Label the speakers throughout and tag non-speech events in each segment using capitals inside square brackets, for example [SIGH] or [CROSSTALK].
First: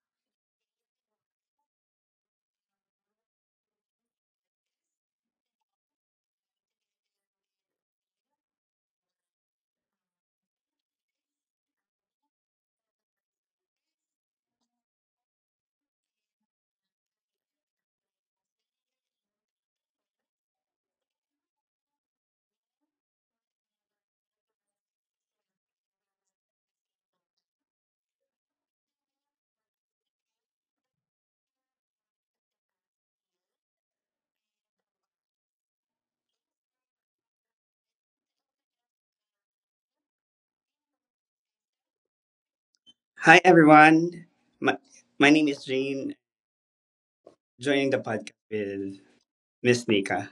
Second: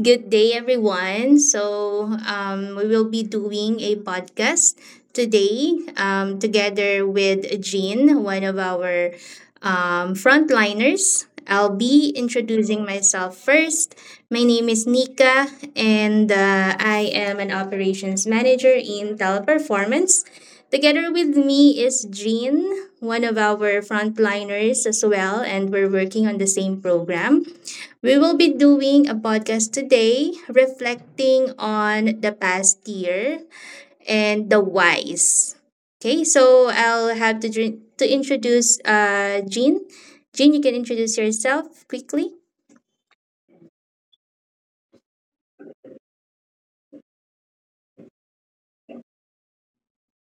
Speaker 1: Good day, everyone. We will be doing a podcast today together with Jean, one of our frontliners. I'll be introducing myself first. My name is Nika, and I am an operations manager in Teleperformance. Together with me is Jean, one of our frontliners as well, and we're working on the same program. We will be doing a podcast today reflecting on the past year and the whys. Okay, so I'll have to introduce Jean. Jean, you can introduce yourself quickly.
Speaker 2: Hi, everyone. My, my name is Jane, joining the podcast with Miss Nika.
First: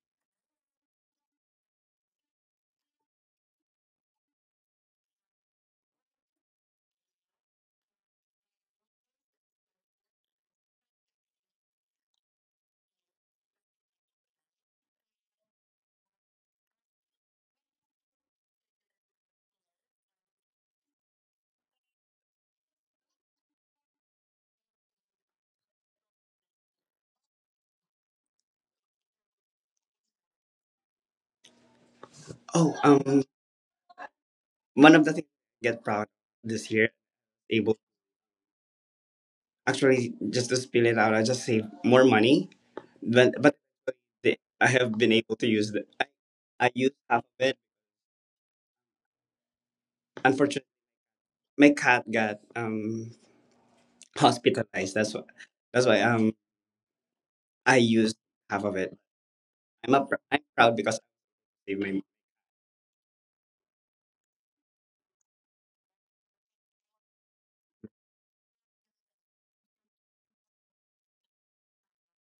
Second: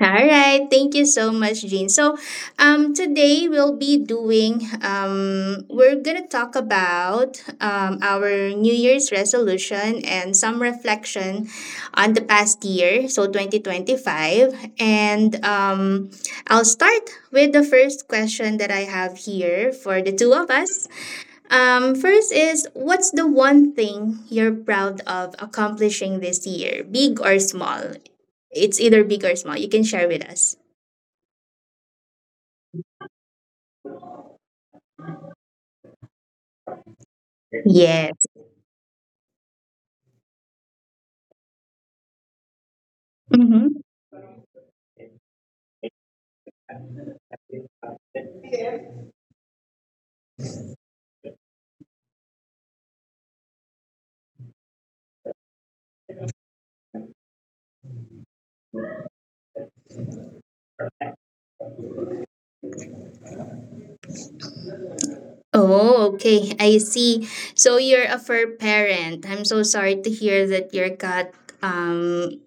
Speaker 1: All right, thank you so much, Jean. Today we'll be doing we're gonna talk about our New Year's resolution and some reflection on the past year, so 2025. And I'll start with the first question that I have here for the two of us. First is what's the one thing you're proud of accomplishing this year, big or small? It's either big or small. You can share with us.
Speaker 2: Oh, um, one of the things I get proud this year, able
Speaker 1: Yes.
Speaker 2: actually just to spill it out, I just save more money, but
Speaker 1: Mm-hmm.
Speaker 2: the, I have been able to use the I used half of it. Unfortunately, my cat got hospitalized. That's why I used half of it. I'm proud because I saved my.
Speaker 1: Oh, okay. I see. So you're a fur parent. I'm so sorry to hear that your cat um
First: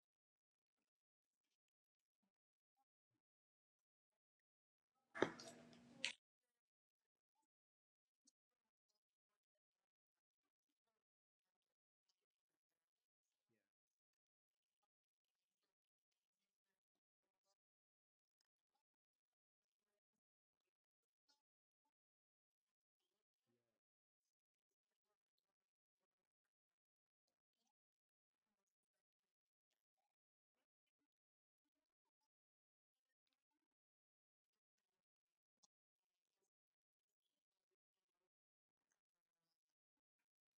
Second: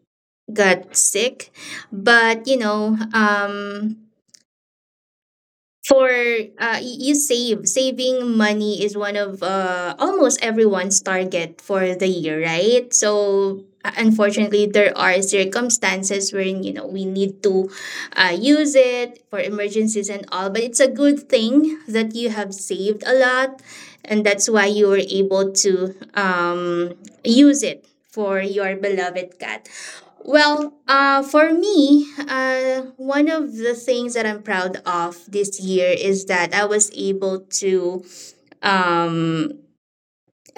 Speaker 1: got sick. But for you save saving money is one of almost everyone's target for the year, right? So unfortunately there are circumstances wherein you know we need to use it for emergencies and all, but it's a good thing that you have saved a lot and that's why you were able to use it for your beloved cat. Well, for me, one of the things that I'm proud of this year is that I was able to um,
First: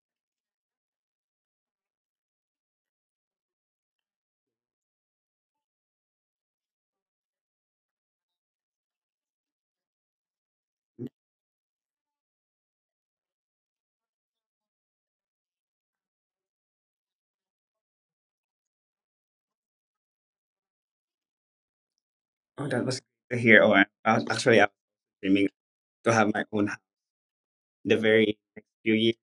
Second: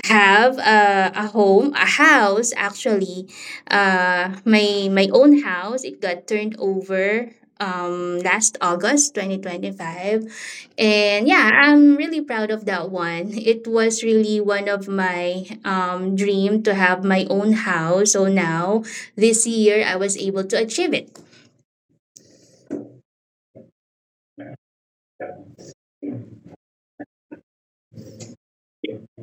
Speaker 1: have a home, a house actually. My own house. It got turned over last August 2025. And yeah, I'm really proud of that one. It was really one of my dream to have my own house. So now this year I was able to achieve it.
Speaker 2: Oh, that was here. Actually I was to have my own house the very next few years.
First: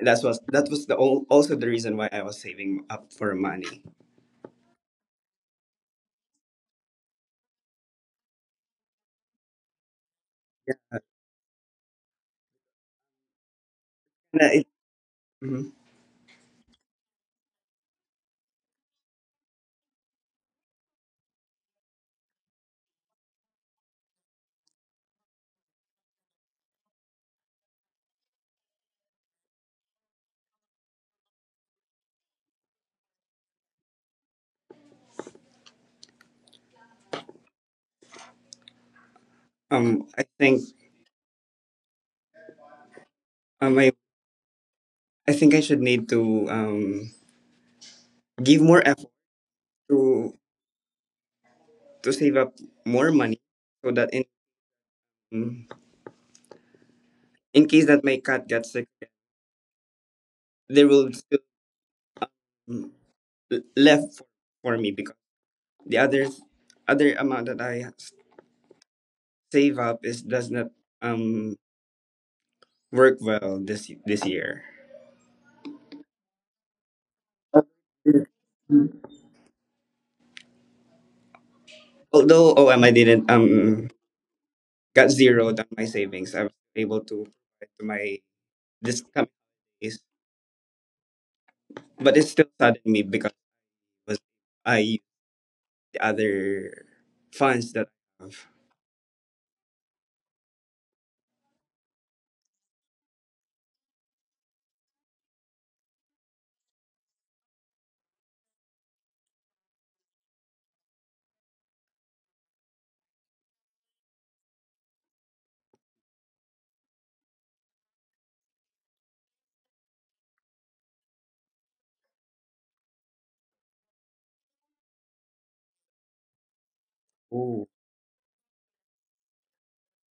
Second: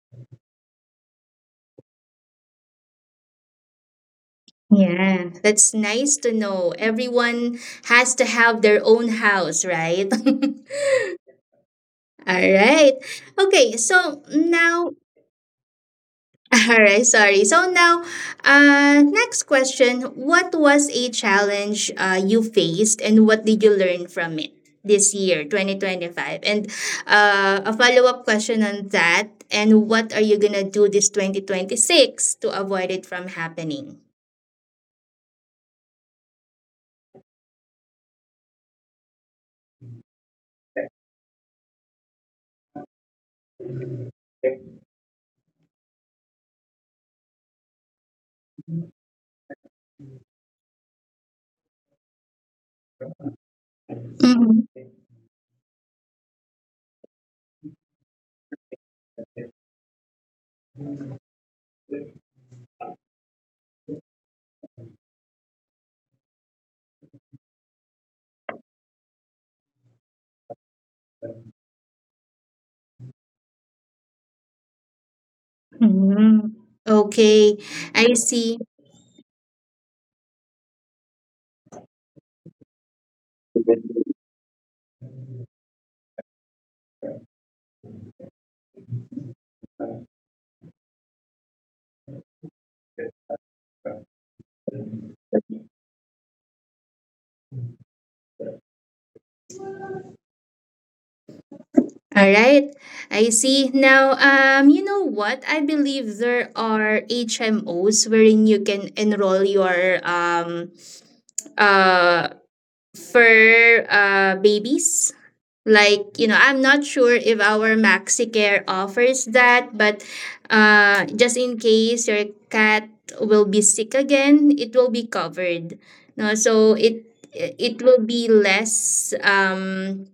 Speaker 2: That was also the reason why I was saving up for money.
Speaker 1: Yeah, that's nice to know. Everyone has to have their own house, right? [LAUGHS]
Speaker 2: Uh,
Speaker 1: All right. Okay, so
Speaker 2: and I,
Speaker 1: now,
Speaker 2: mhm.
Speaker 1: [LAUGHS] all right, sorry. So now, next question. What was a challenge you faced and what did you learn from it this year, 2025? And a follow up question on that. And what are you going to do this 2026 to avoid it from happening?
Speaker 2: I think um, I, I think I should need to give more effort to to save up more money so that
Speaker 1: Mhm.
Speaker 2: in case that my cat gets sick, there will still mm, left for me because the other amount that I save up is does not um work well this this year.
Speaker 1: Mhm. Okay, I see.
Speaker 2: Although OM, I didn't got zeroed on my savings. I was able to provide to my this coming days, but it still saddened me because it was I used the other funds that I have.
Speaker 1: All right, I see. Now, you know what? I believe there are HMOs wherein you can enroll your uh fur babies. Like you know, I'm not sure if our MaxiCare offers that, but just in case your cat will be sick again, it will be covered. No, so it
Speaker 2: Oh,
Speaker 1: it will be less um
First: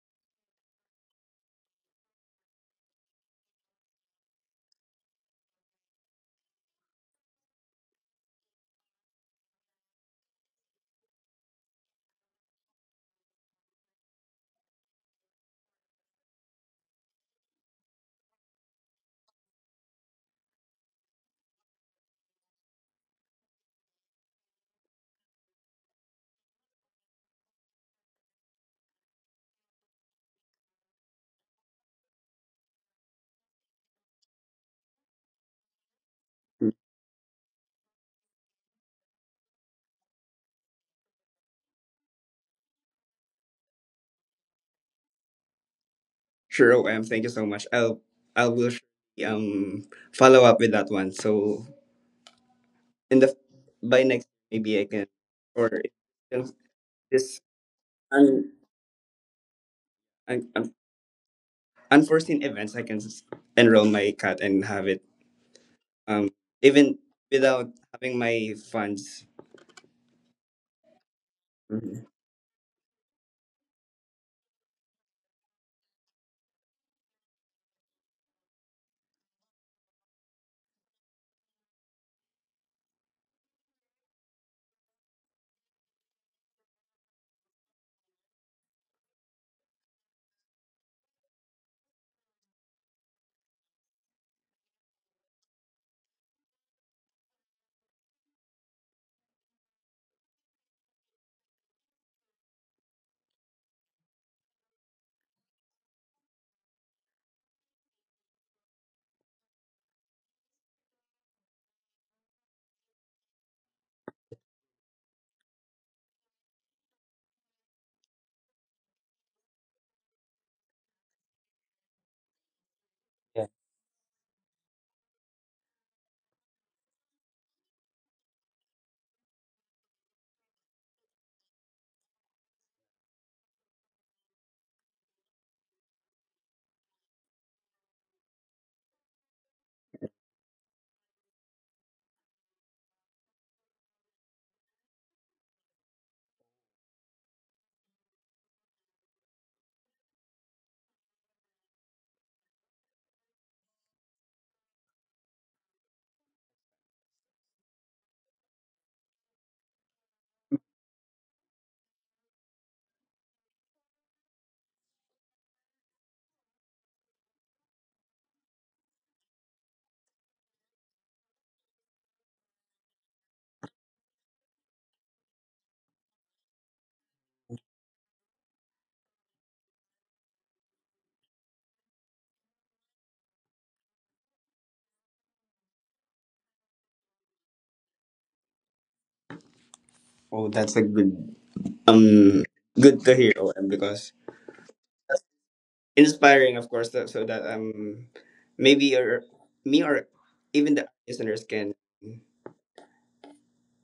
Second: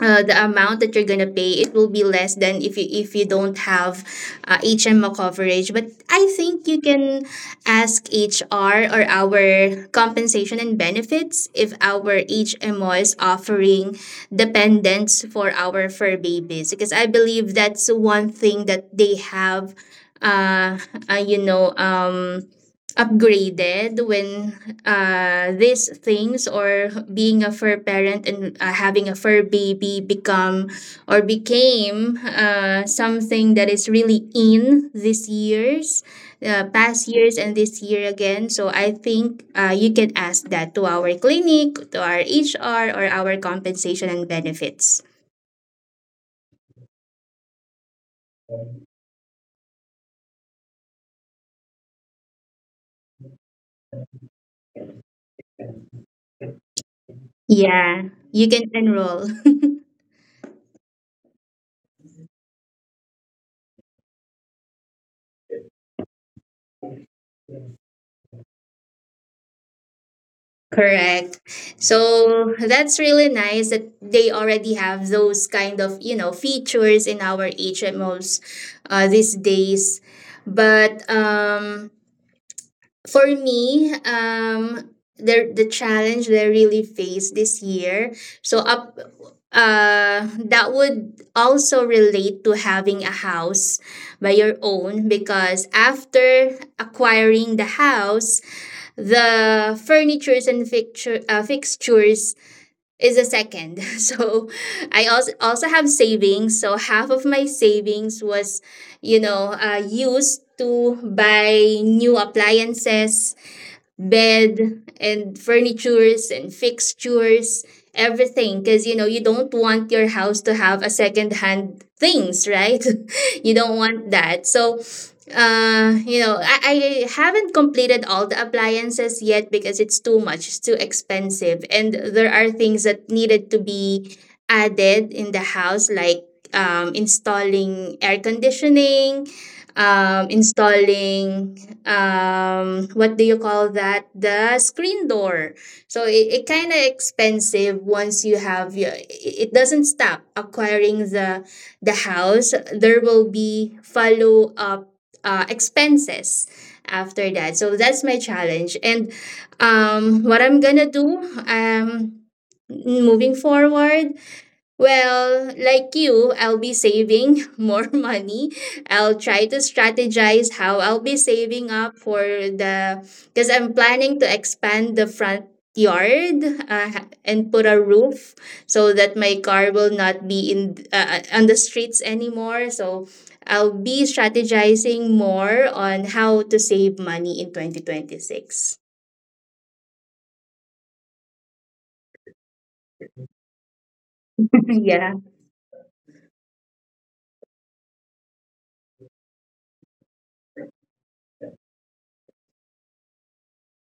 Speaker 1: uh, the amount that you're gonna pay, it will be less than if you don't have HMO coverage. But I think you can ask HR or our compensation and benefits if our HMO is offering dependents for our fur babies because I believe that's one thing that they have. Uh, you know upgraded when these things or being a fur parent and having a fur baby become or became something that is really in this year's past years and this year again, so I think you can ask that to our clinic, to our HR or our compensation and benefits.
Speaker 2: sure, OM. Thank you so much. I will surely, follow up with that one. So in the by next maybe I can or if this
Speaker 1: Yeah, you
Speaker 2: un,
Speaker 1: can enroll.
Speaker 2: un, un- unforeseen events I can enroll my cat and have it. um Even without having my funds.
Speaker 1: Correct.
Speaker 2: Mhm.
Speaker 1: So that's really nice that they already have those kind of, you know, features in our HMOs these days. But for me, the challenge they really faced this year, so up, that would also relate to having a house by your own because after acquiring the house, the furnitures and fixtures is the second. [LAUGHS] So I also have savings. So half of my savings was, you know, used to buy new appliances, bed and furnitures and fixtures, everything, because you know you don't want your house to have a second hand things, right? [LAUGHS]
Speaker 2: Yeah.
Speaker 1: You don't want that. So you know I haven't completed all the appliances yet because it's too much, it's too expensive, and there are things that needed to be added in the house, like installing air conditioning, installing what do you call that, the screen door. So it kind of expensive once you have your, it doesn't stop acquiring the house, there will be follow up expenses after that. So that's my challenge. And what I'm gonna do um, moving forward, well, like you, I'll be saving [LAUGHS] more money. I'll try to strategize how I'll be saving up for the because I'm planning to expand the front yard and put a roof so that my car will not be in on the streets anymore. So I'll be strategizing more on how to save money in 2026.
Speaker 2: Oh, that's a good um good to hear, OM, because
Speaker 1: [LAUGHS] Yeah.
Speaker 2: that's inspiring of course that, so that maybe or me or even the listeners can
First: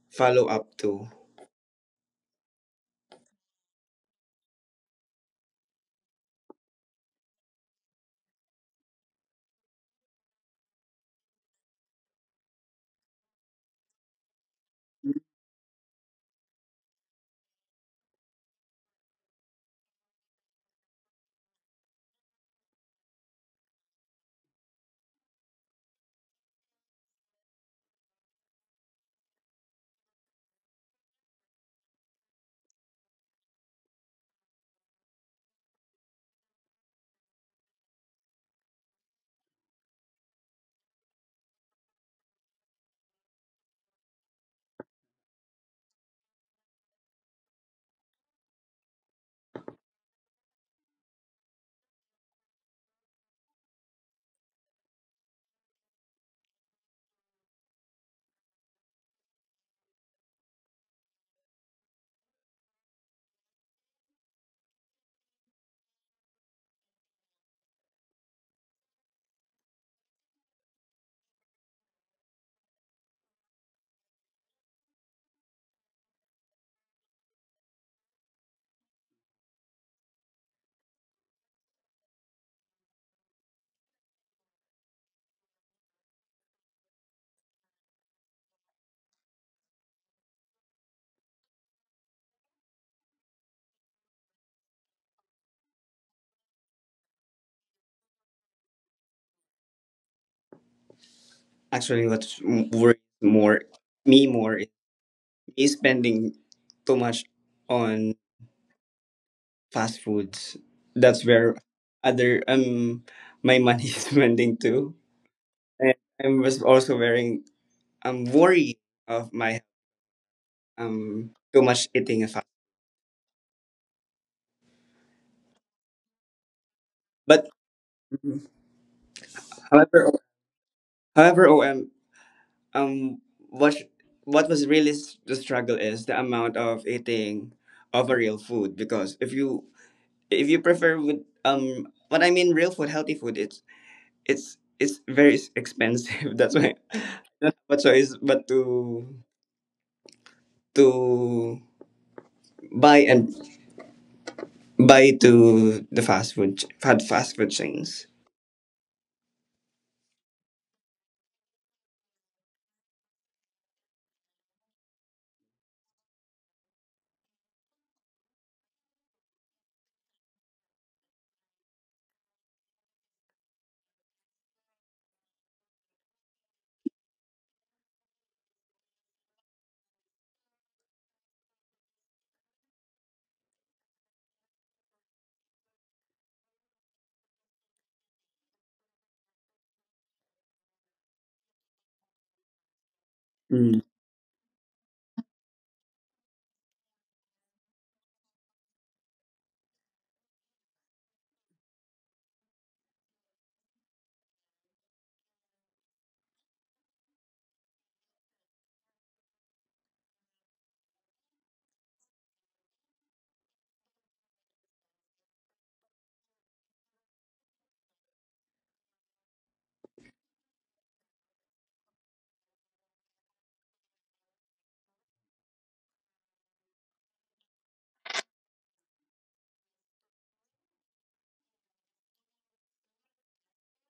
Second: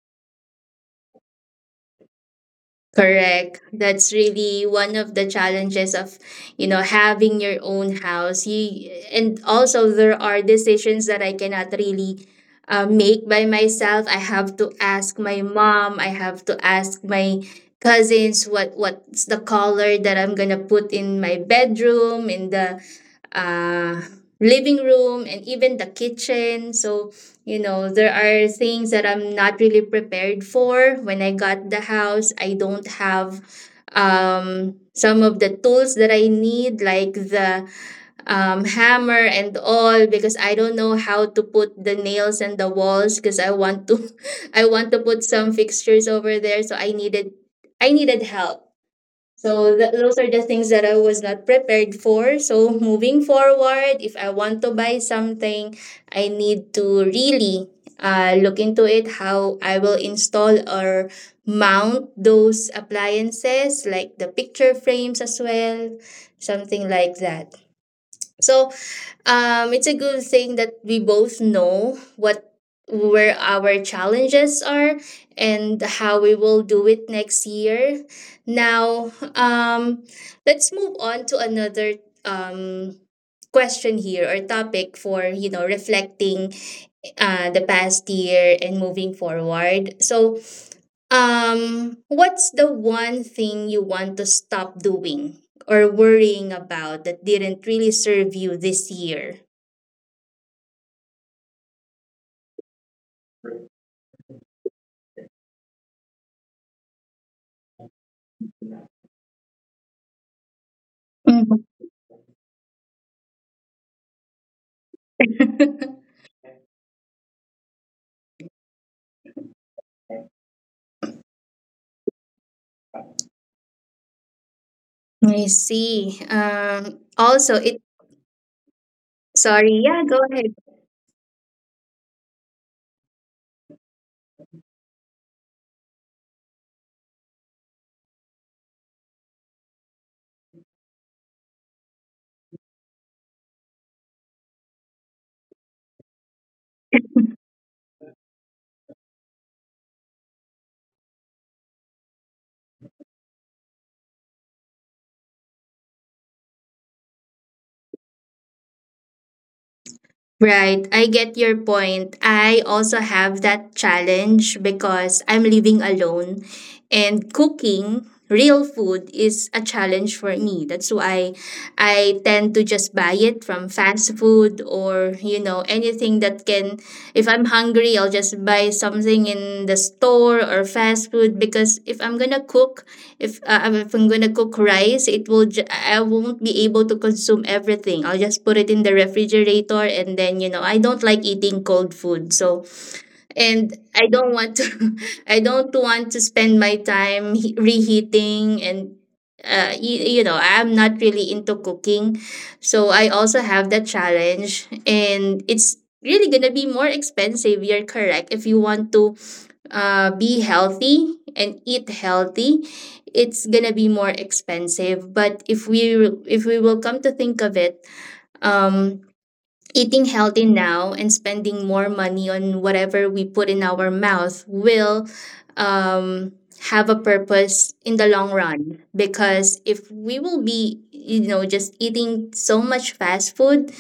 Speaker 2: follow up to
Speaker 1: Correct. That's really one of the challenges of, you know, having your own house. You and also there are decisions that I cannot really make by myself. I have to ask my mom. I have to ask my cousins what's the color that I'm gonna put in my bedroom, in the uh, living room, and even the kitchen. So, you know, there are things that I'm not really prepared for. When I got the house, I don't have some of the tools that I need, like the hammer and all, because I don't know how to put the nails and the walls because I want to, [LAUGHS] I want to put some fixtures over there. So I needed help. So those are the things that I was not prepared for. So moving forward, if I want to buy something, I need to really look into it, how I will install or mount those appliances like the picture frames as well, something like that. So it's a good thing that we both know what where our challenges are and how we will do it next year. Now, let's move on to another question here or topic for you know reflecting the past year and moving forward. So, what's the one thing you want to stop doing or worrying about that didn't really serve you this year?
Speaker 2: actually what's m- worries more me more is me spending too much on fast foods. That's where other my money [LAUGHS] is spending too, and I'm was also very I'm worried of my too much eating if I
Speaker 1: I see.
Speaker 2: but
Speaker 1: Also, it.
Speaker 2: Mhm.
Speaker 1: Sorry. Yeah,
Speaker 2: however
Speaker 1: go ahead.
Speaker 2: however OM, um what what was really the struggle is the amount of eating of a real food because if you prefer with what I mean real food healthy food it's very expensive [LAUGHS] that's why I
Speaker 1: [LAUGHS]
Speaker 2: don't have a choice but to buy and buy to the fast food chains.
Speaker 1: Right, I get your point. I also have that challenge because I'm living alone and cooking real food is a challenge for me. That's why I tend to just buy it from fast food or, you know, anything that can, if I'm hungry, I'll just buy something in the store or fast food because if I'm gonna cook, if if I'm gonna cook rice, it will I won't be able to consume everything. I'll just put it in the refrigerator, and then you know I don't like eating cold food. So and
Speaker 2: Mm.
Speaker 1: I don't want to [LAUGHS] I don't want to spend my time reheating and you know I'm not really into cooking. So I also have that challenge and it's really gonna be more expensive, you're correct. If you want to be healthy and eat healthy, it's gonna be more expensive, but if we will come to think of it, um, eating healthy now and spending more money on whatever we put in our mouth will um, have a purpose in the long run, because if we will be you know just eating so much fast food,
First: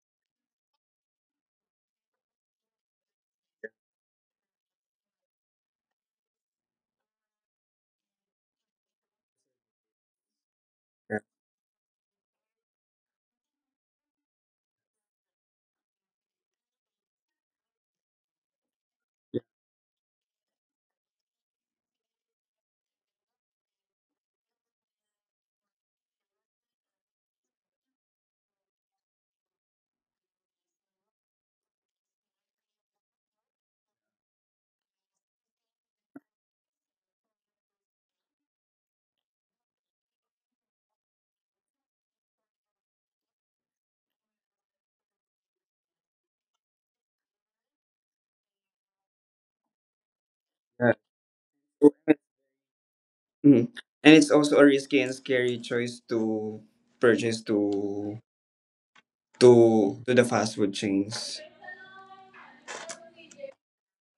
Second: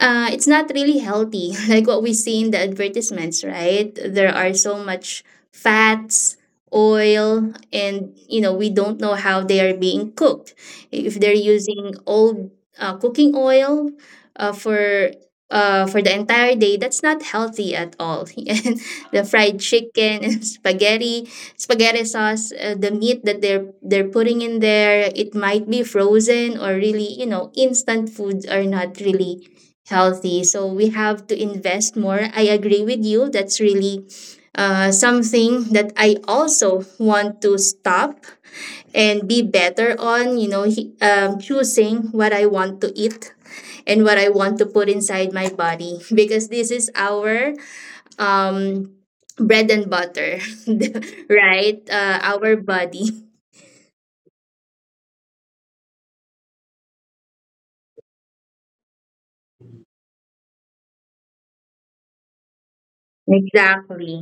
Speaker 1: it's not really healthy, [LAUGHS] like what we see in the advertisements, right? There are so much fats, oil, and you know we don't know how they are being cooked. If they're using old cooking oil uh, for for the entire day, that's not healthy at all. [LAUGHS] And the fried chicken and [LAUGHS] spaghetti, spaghetti sauce, the meat that they're putting in there, it might be frozen or really, you know, instant foods are not really healthy. So we have to invest more. I agree with you. That's really something that I also want to stop and be better on, you know, choosing what I want to eat and what I want to put inside my body because this is our um, bread and butter, [LAUGHS] right? Our body.
Speaker 2: Mm. And it's also a risky and scary choice to purchase to to the fast food chains.
Speaker 1: Exactly.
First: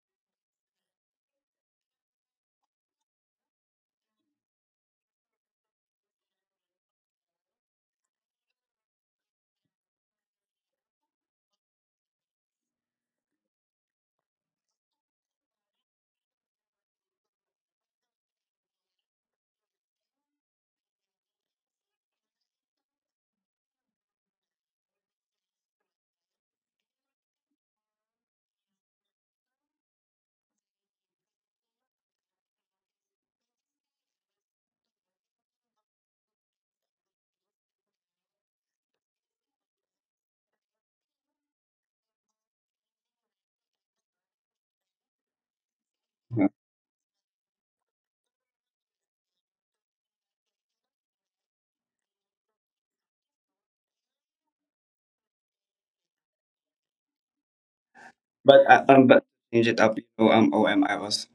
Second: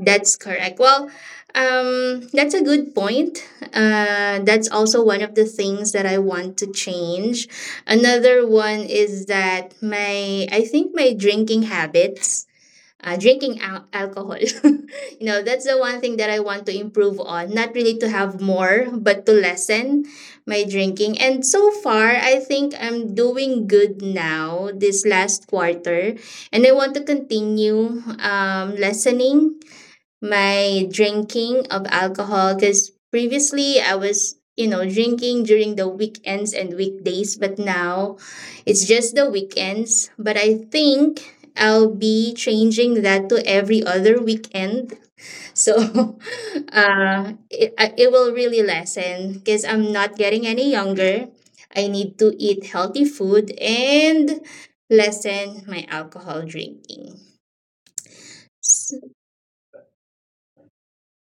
Speaker 1: That's correct. Well, that's a good point. That's also one of the things that I want to change. Another one is that my, I think my drinking habits, drinking alcohol, [LAUGHS] you know, that's the one thing that I want to improve on. Not really to have more, but to lessen my drinking. And so far, I think I'm doing good now this last quarter. And I want to continue lessening my drinking of alcohol because previously I was, you know, drinking during the weekends and weekdays, but now it's just the weekends. But I think I'll be changing that to every other weekend. So [LAUGHS]
Speaker 2: Yeah.
Speaker 1: it will really lessen because I'm not getting any younger. I need to eat healthy food and lessen my alcohol drinking.
Speaker 2: But change it up. You know, OM, I was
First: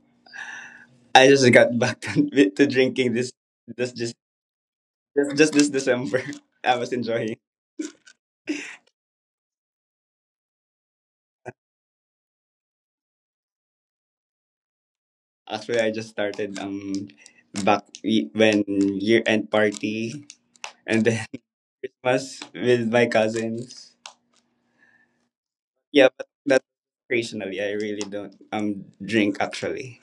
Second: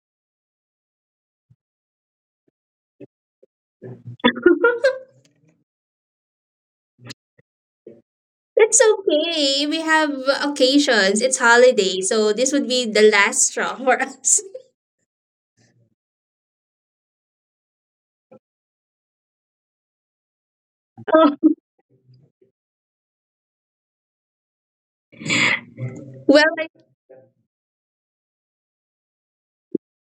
Speaker 2: I just got back [LAUGHS] to drinking this this just
Speaker 1: [LAUGHS]
Speaker 2: just this December. [LAUGHS] I was enjoying.
Speaker 1: It's okay. We have occasions. It's holiday, so this would be the last straw for us.
Speaker 2: Actually, I just started back when year end party and then [LAUGHS]
Speaker 1: [LAUGHS]
Speaker 2: Christmas with my cousins. Yeah, but
Speaker 1: Well,
Speaker 2: that's
Speaker 1: I,
Speaker 2: occasionally. I really don't drink actually.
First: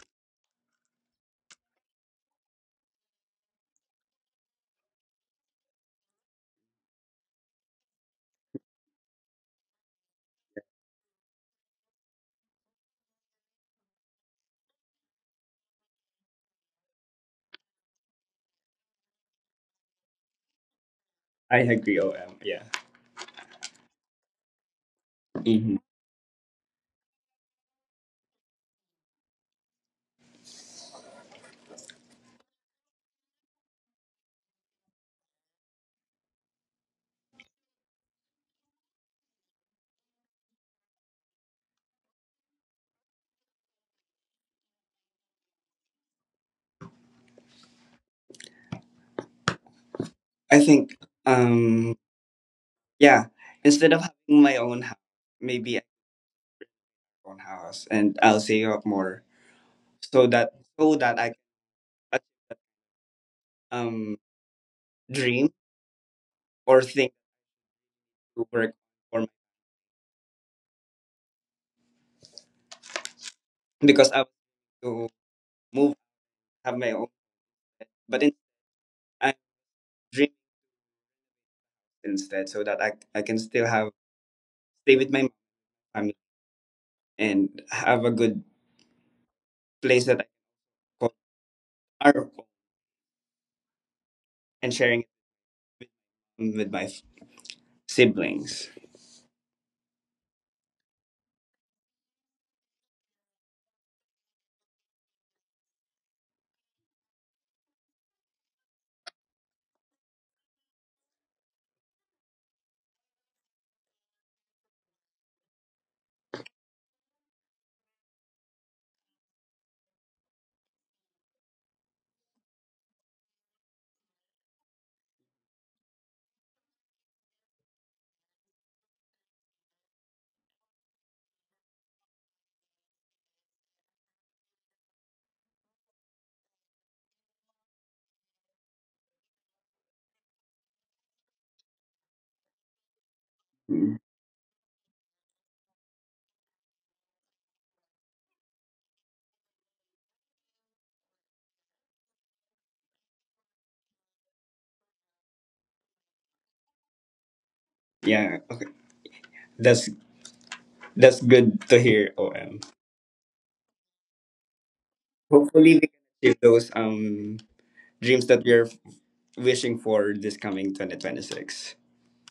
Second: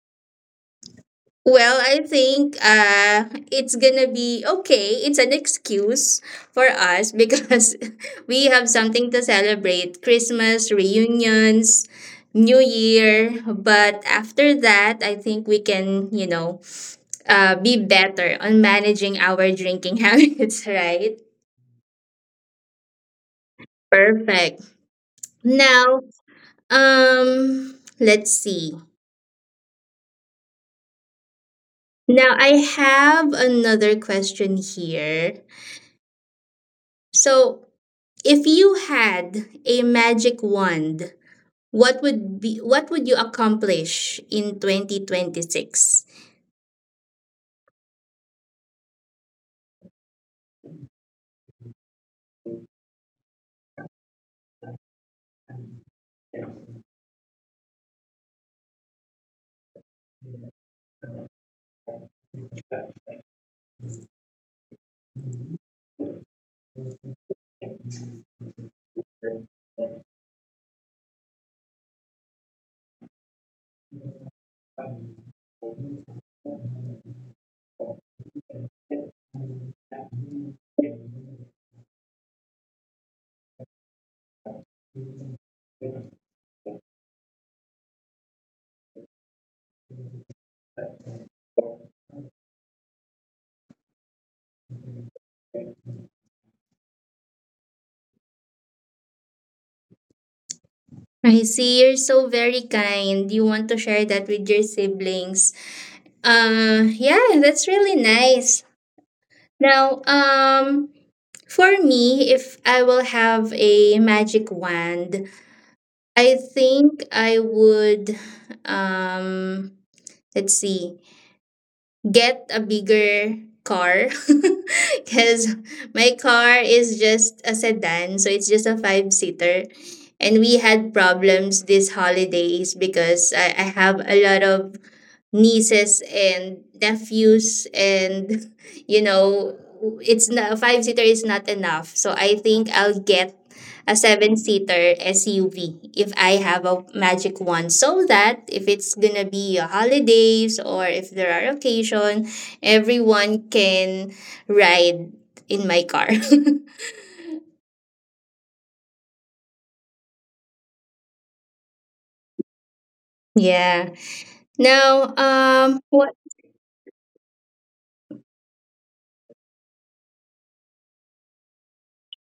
Speaker 1: well, I think it's gonna be okay. It's an excuse for us because [LAUGHS] we have something to celebrate: Christmas reunions, New Year. But after that, I think we can, you know, be better on managing our drinking [LAUGHS] habits. Right?
Speaker 2: I agree. OM. Yeah.
Speaker 1: Perfect.
Speaker 2: Mhm.
Speaker 1: Now, let's see. Now I have another question here. So, if you had a magic wand, what would you accomplish in 2026?
Speaker 2: I think. Um. Yeah. Instead of having my own house, maybe I have my own house, and I'll save up more so that so that I can um dream or think to work for my, because I want to move have my own, but in, I dream instead so that I can still have stay with my family and have a good place that I call our home and sharing it with my siblings.
Speaker 1: I see you're so very kind. You want to share that with your siblings. Yeah, that's really nice. Now, for me, if I will have a magic wand, I think I would um let's see get a bigger car [LAUGHS] because my car is just a sedan, so it's just a 5 seater. And we had problems these holidays because I have a lot of nieces and nephews and [LAUGHS] you know it's not a 5 seater is not enough. So I think I'll get
Speaker 2: Mm.
Speaker 1: a 7 seater SUV if I have a magic one, so that if it's gonna be a holidays or if there are occasion everyone can ride in my car.
Speaker 2: Yeah. That's that's good to hear, OM.
Speaker 1: [LAUGHS] Yeah. Now
Speaker 2: Hopefully, we can
Speaker 1: what?
Speaker 2: achieve those dreams that we are wishing for this coming 2026.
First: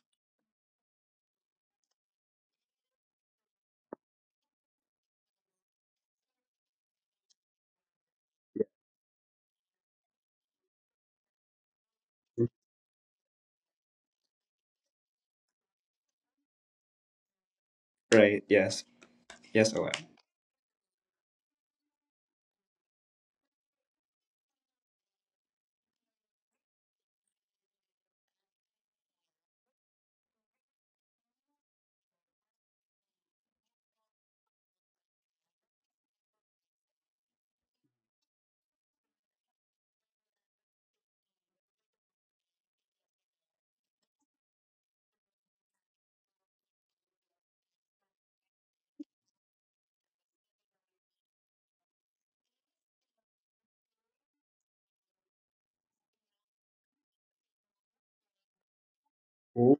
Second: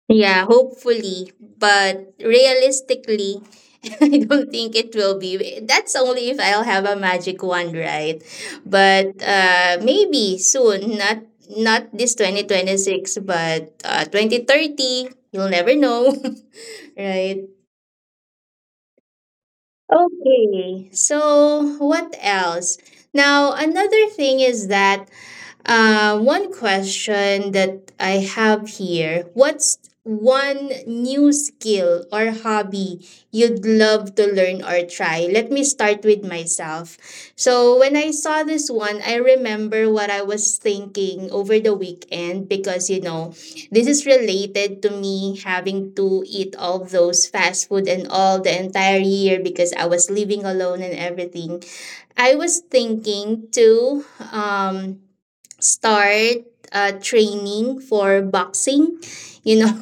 Speaker 1: Yeah, hopefully, but realistically, [LAUGHS] I don't think it will be. That's only if I'll have a magic wand, right? But maybe soon, not this 2026, but 2030. You'll never know, [LAUGHS] right?
Speaker 2: Right? Yes. Yes, OM.
Speaker 1: Okay, so what else? Now, another thing is that one question that I have here what's one new skill or hobby you'd love to learn or try? Let me start with myself. So, when I saw this one, I remember what I was thinking over the weekend because, you know, this is related to me having to eat all those fast food and all the entire year because I was living alone and everything. I was thinking to um start training for boxing. You know,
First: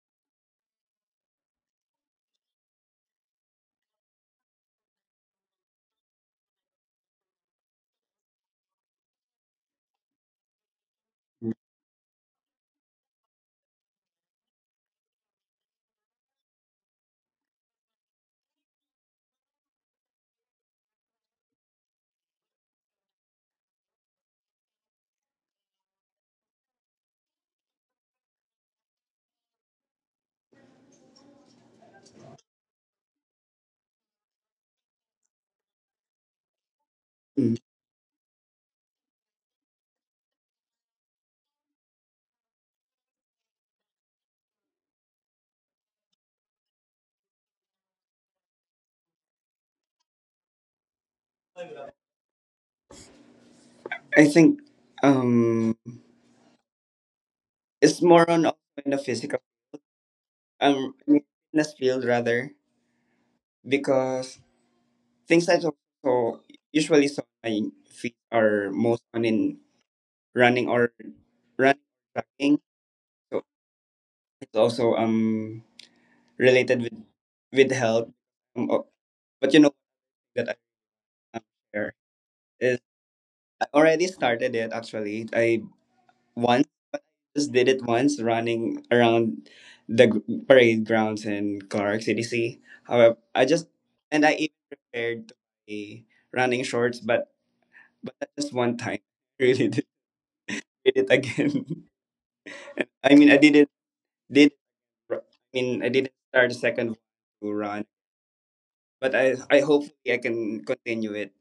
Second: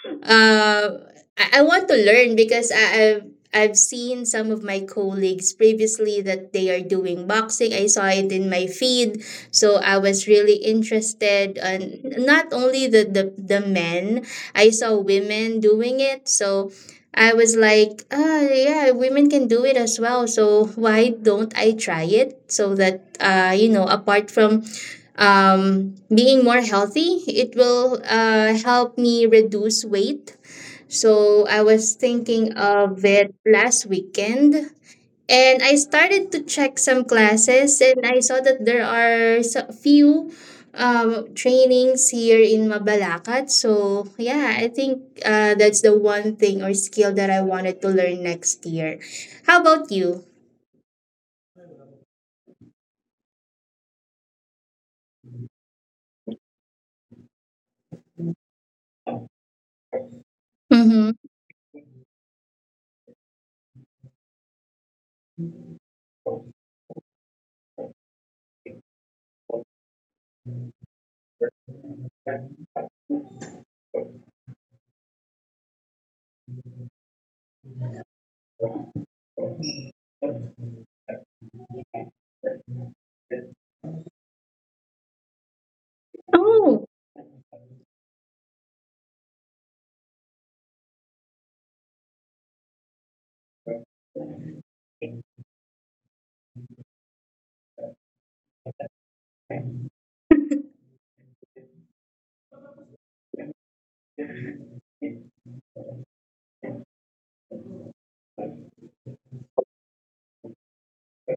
Speaker 1: [LAUGHS] uh, I want to learn because I've seen some of my colleagues previously that they are doing boxing. I saw it in my feed, so I was really interested. And not only the men, I saw women doing it. So. I was like, ah, yeah, women can do it as well. So why don't I try it? So that, you know, apart from being more healthy it will help me reduce weight. So I was thinking of it last weekend and I started to check some
Speaker 2: Mm.
Speaker 1: classes and I saw that there are so few trainings here in Mabalacat. So yeah, I think that's the one thing or skill that I wanted to learn next year. How about you?
Speaker 2: I think um it's more on also in the physical I
Speaker 1: Mm-hmm.
Speaker 2: mean, fitness field rather because things I also usually saw my feet are most on in running or running tracking. So it's also related with health. Um, oh, but you know that I um, share is I already started it actually. I once
Speaker 1: Oh.
Speaker 2: just did it once running around the parade grounds in Clark CDC. However, I just and I even prepared to be running shorts, but that's just one time. [LAUGHS] Really did it again. [LAUGHS] I mean, I didn't did. I mean, I didn't start a second to run, but I hopefully I can continue it.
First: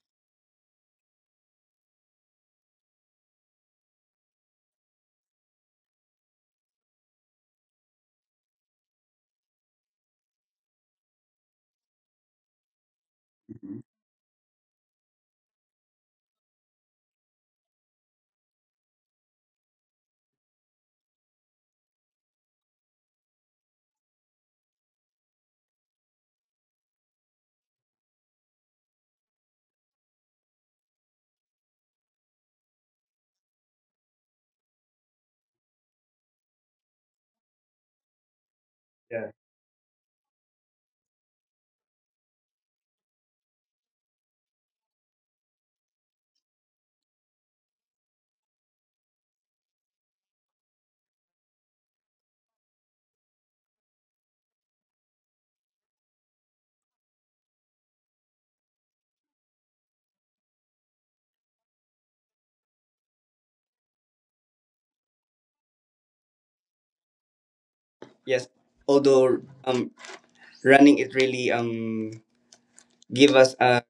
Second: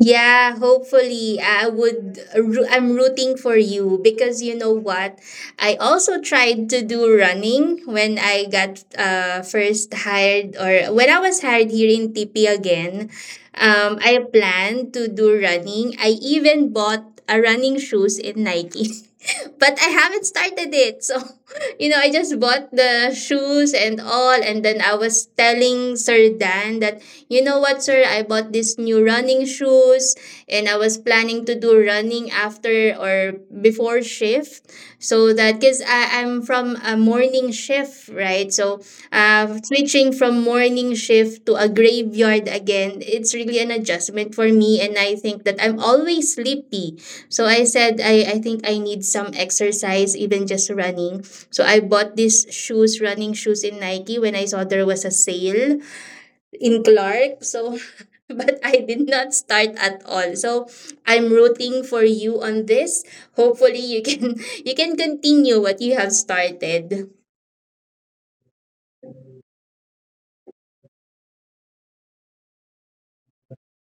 Speaker 1: Yeah, hopefully I'm rooting for you because you know what? I also tried to do running when I got first hired or when I was hired here in TP again.
Speaker 2: Mhm.
Speaker 1: I planned to do running. I even bought a running shoes in Nike. [LAUGHS] But I haven't started it. So, [LAUGHS] you know, I just bought the shoes and all, and then I was telling Sir Dan that you know what, sir? I bought these new running shoes and I was planning to do running after or before shift. So that, because I'm from a morning shift, right? So
Speaker 2: Yeah.
Speaker 1: switching from morning shift to a graveyard again, it's really an adjustment for me. And I think that I'm always sleepy. So I said, I think I need some exercise, even just running. So I bought these shoes, running shoes in Nike when I saw there was a sale. In Clark. So, [LAUGHS] but I did not start at all. So, I'm rooting for you on this. Hopefully, you can [LAUGHS] you can continue what you have started.
Speaker 2: Yes, although running it really give us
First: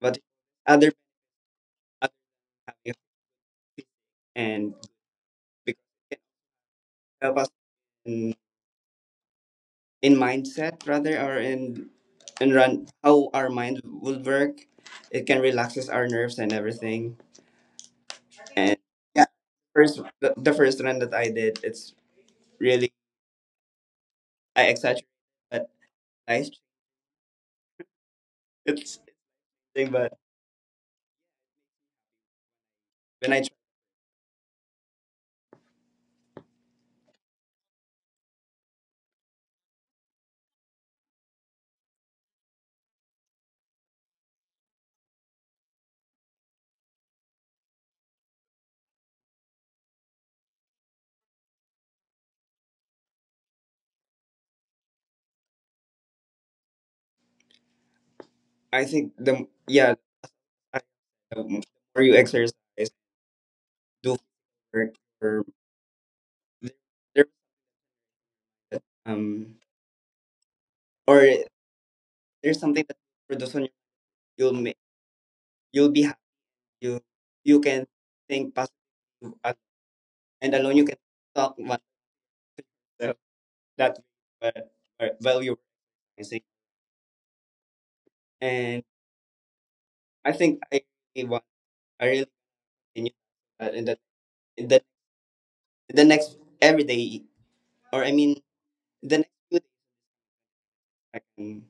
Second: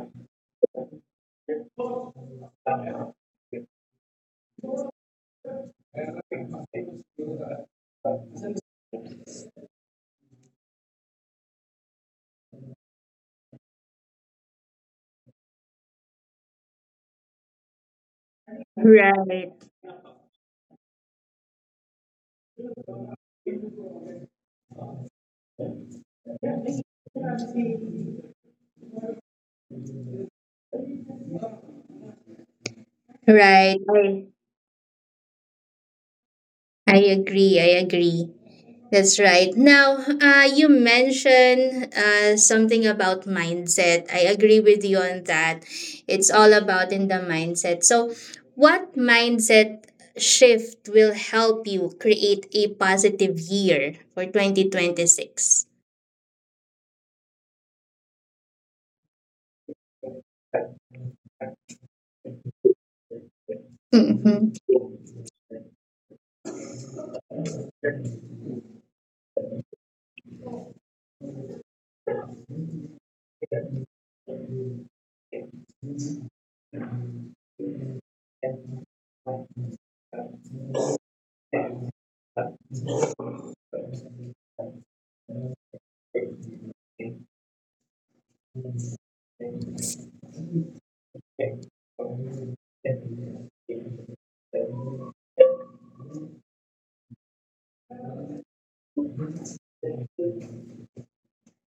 Speaker 2: what other other and because it help us in, in mindset rather or in and run how our mind will work. It can relaxes our nerves and everything. And yeah,
Speaker 1: Right.
Speaker 2: first the first run that I did, it's really I exaggerated, but nice. [LAUGHS] It's thing, but when I tr-
Speaker 1: Right. I agree. I agree. That's right. Now, you mentioned something about mindset. I agree with you on that. It's all about in the mindset. So, what mindset shift will help you create a positive year for 2026?
Speaker 2: I think the yeah I, the more you exercise, do work There there um or there's something that for those one you'll make you'll be happy. You you can think positive uh, and alone you can talk much so that uh, value recognizing. And I think I really want I really continue that in the next every day or I mean the next few days I can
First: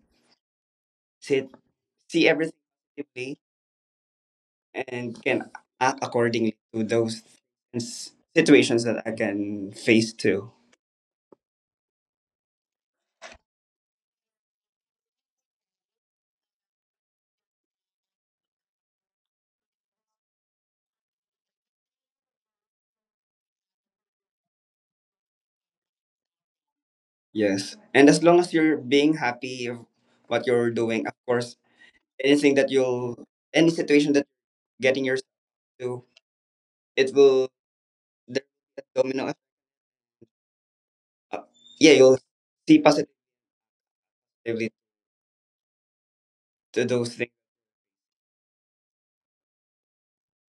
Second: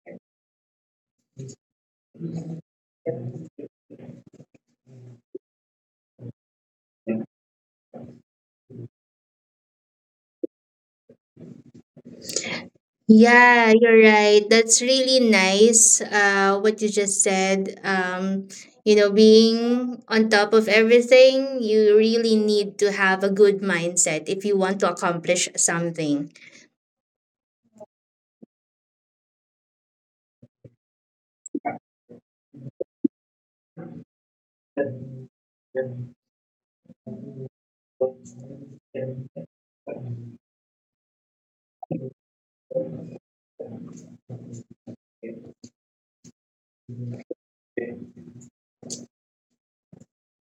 Speaker 2: sit see everything positively and can act accordingly to those situations that I can face too.
Speaker 1: Yeah, you're right. That's really nice, what you just said. You know, being on top of everything, you really need to have a good mindset if you want to accomplish something.
Speaker 2: Yes. And as long as you're being happy of what you're doing, of course, anything that you'll, any situation that you're getting yourself to, it will, the domino effect. Uh, yeah, you'll see positively to those things.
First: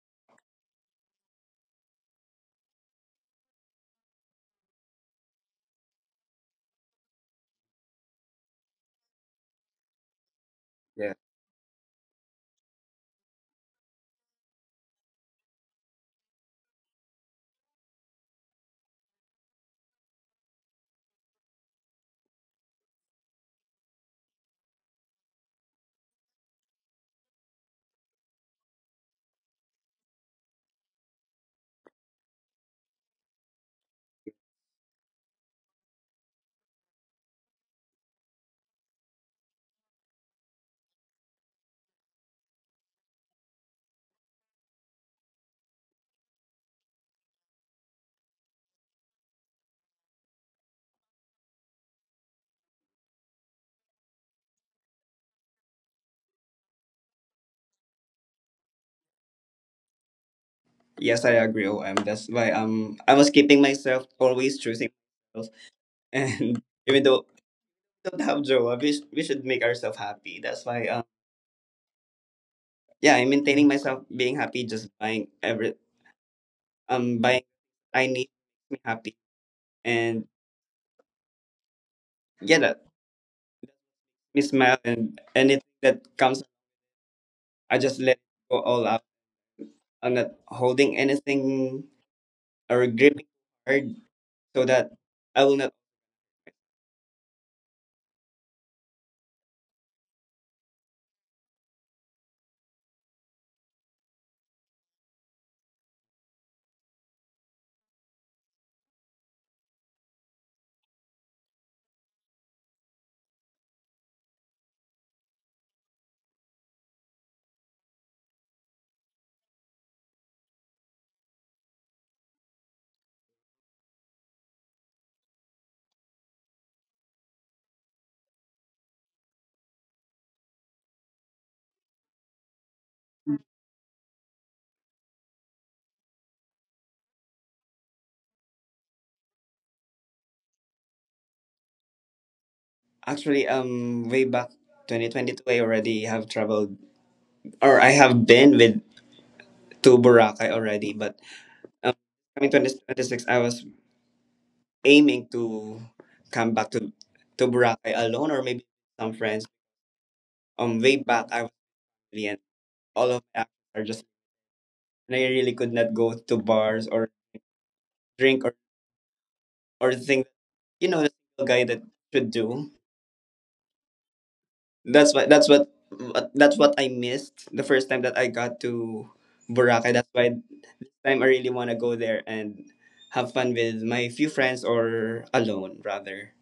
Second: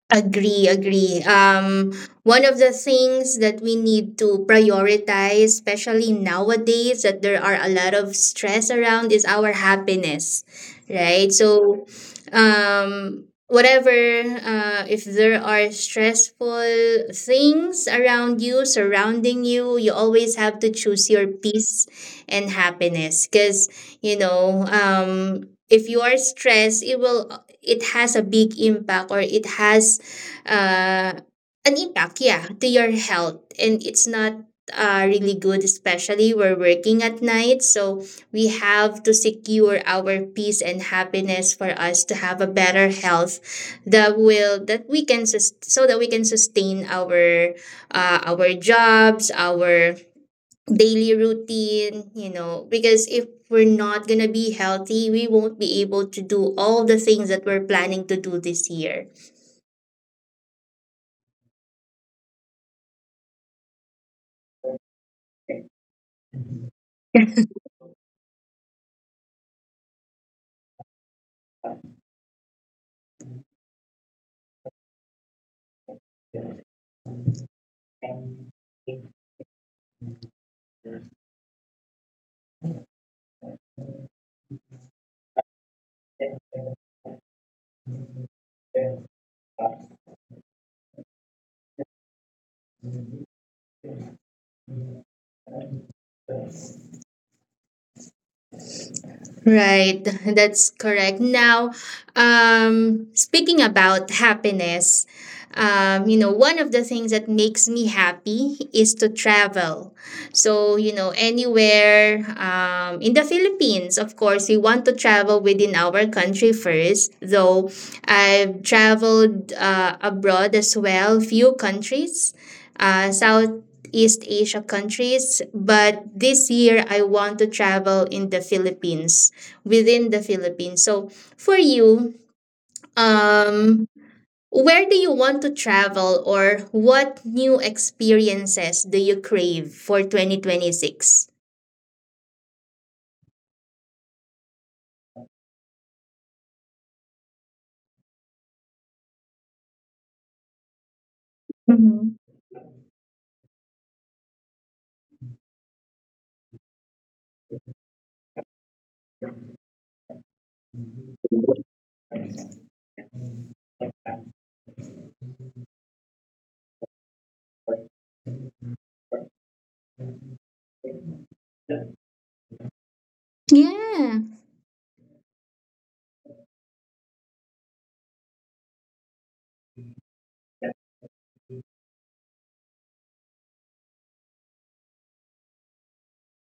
Speaker 1: Agree, agree. One of the things that we need to prioritize, especially nowadays that there are a lot of stress around, is our happiness,
Speaker 2: Yeah.
Speaker 1: right? So, um, whatever, if there are stressful things around you, surrounding you, you always have to choose your peace and happiness because, you know, if you are stressed, it has a big impact or it has uh, an impact, yeah, to your health. And it's not really good, especially we're working at night. So we have to secure our peace and happiness for us to have a better health that will that we can sus- so that we can sustain our jobs, our daily routine, you know, because if we're not going to be healthy, we won't be able to do all the things that we're planning to do this year.
Speaker 2: Yes, I agree, OM. That's why I was keeping myself, always choosing myself. [LAUGHS] And even though we don't have joy, we should make ourselves happy. That's why yeah, I'm maintaining myself being happy just buying every buying I need me happy and yeah that me smile and anything that comes I just let go all out. I'm not holding anything or gripping hard so that I will not
Speaker 1: Right, [LAUGHS] that's correct. Now, speaking about happiness, you know, one of the things that makes me happy is to travel. So, you know, anywhere in the Philippines, of course, we want to travel within our country first, though I've traveled abroad as well, few countries, South East Asia countries, but this year I want to travel in the Philippines. Within the Philippines. So, for you, um, where do you want to travel or what new experiences do you crave for 2026?
Speaker 2: actually way back 2022 I already have traveled or I have been with to Boracay already but um
Speaker 1: Mhm.
Speaker 2: coming 2026 I was aiming to come back to Boracay alone or maybe some friends. Way back I was really and all of my actions are just and I really could not go to bars or drink or things. You know the single guy that should do.
Speaker 1: Yeah.
Speaker 2: That's what that's what that's what I missed the first time that I got to Boracay. That's why this time I really want to go there and have fun with my few friends or alone rather.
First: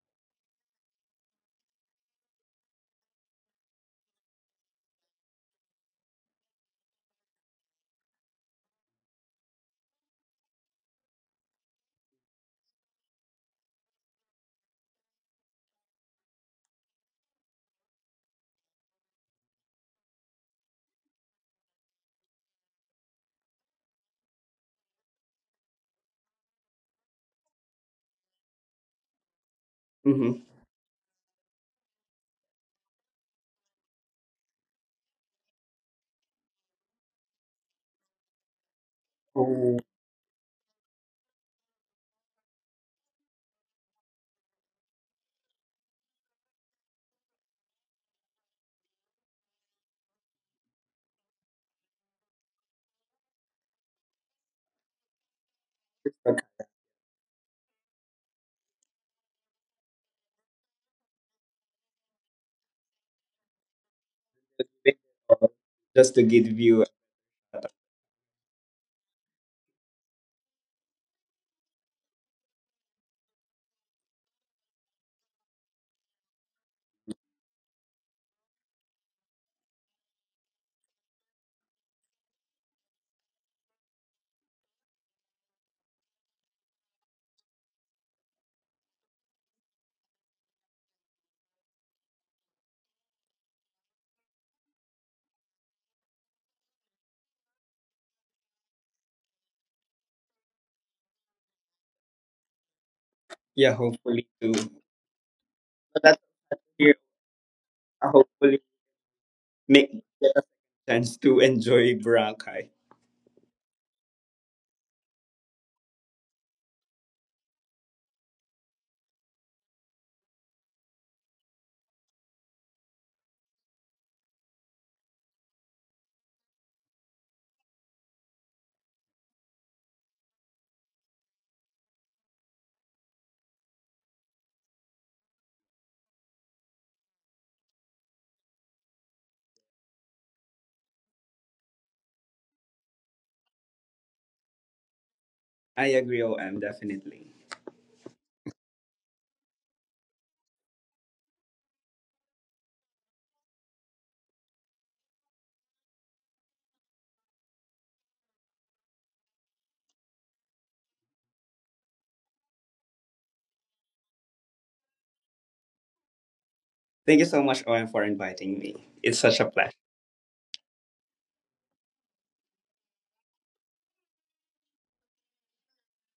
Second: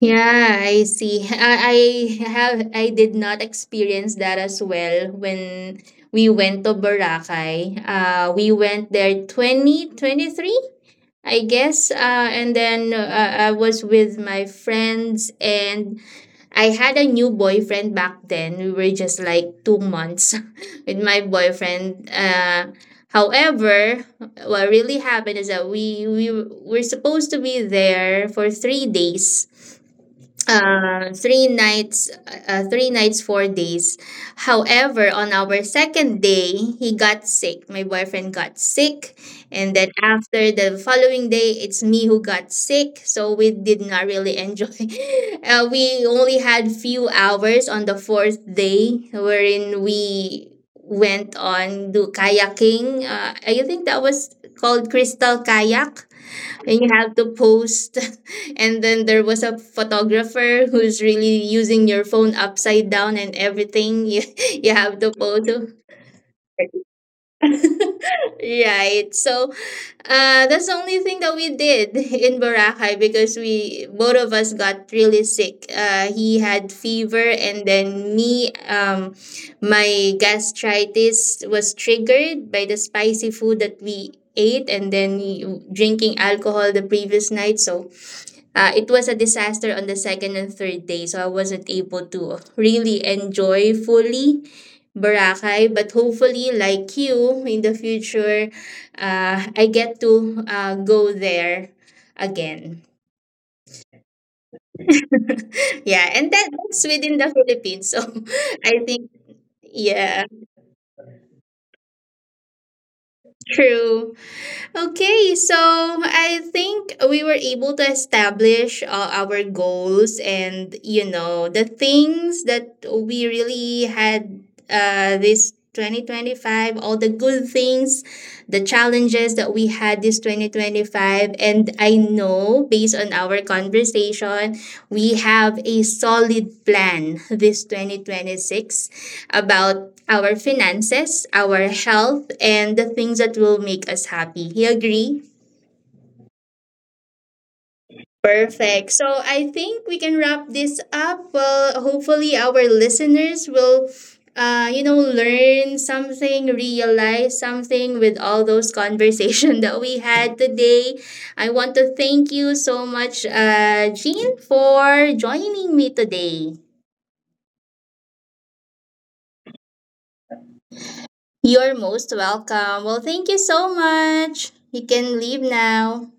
Speaker 1: Yeah, I see. I did not experience that as well when we went to Boracay. We went there 2023, I guess. And then I was with my friends and I had a new boyfriend back then. We were just like 2 months [LAUGHS] with my boyfriend. However, what really happened is that we were supposed to be there for 3 days,
Speaker 2: Mm-hmm.
Speaker 1: 3 nights, 4 days. However, on our second day, he got sick. My boyfriend got sick, and
Speaker 2: Oh,
Speaker 1: then after the following day, it's me who got sick. So we did not really enjoy. [LAUGHS] We only had few hours on the fourth day, wherein we went on do kayaking. I think that was called Crystal Kayak and you have to post [LAUGHS] and then there was a photographer who's really using your phone upside down and everything [LAUGHS] you have
Speaker 2: okay.
Speaker 1: to post
Speaker 2: Just to give you
Speaker 1: [LAUGHS] right. So that's the only thing that we did in Boracay because we both of us got really sick. He had fever and then me, my gastritis was triggered by the spicy food that we ate and then drinking alcohol the previous night. So it was a disaster on the second and third day, so I wasn't able to really enjoy fully Boracay. But hopefully, like you, in the future, I get to go there again.
Speaker 2: yeah, hopefully to.
Speaker 1: [LAUGHS]
Speaker 2: But
Speaker 1: Yeah,
Speaker 2: that's
Speaker 1: and that's
Speaker 2: here.
Speaker 1: within the Philippines, so
Speaker 2: Hopefully
Speaker 1: [LAUGHS] I think,
Speaker 2: make
Speaker 1: yeah,
Speaker 2: chance to enjoy Boracay.
Speaker 1: true. Okay, so I think we were able to establish our goals and you know the things that we really had this 2025, all the good things, the challenges that we had this 2025. And I know based on our conversation we have a solid plan this 2026 about our finances, our health, and the things that will make us happy. You agree?
Speaker 2: I agree, OM, definitely.
Speaker 1: Perfect. So I think we can wrap this up. Well, hopefully our listeners will you know, learn something, realize something with all those conversation [LAUGHS] that we had today. I want to thank you so much, Jean, for joining me today.
Speaker 2: Thank you so much, OM, for inviting me. It's such a pleasure.
Speaker 1: You're most welcome. Well, thank you so much. You can leave now.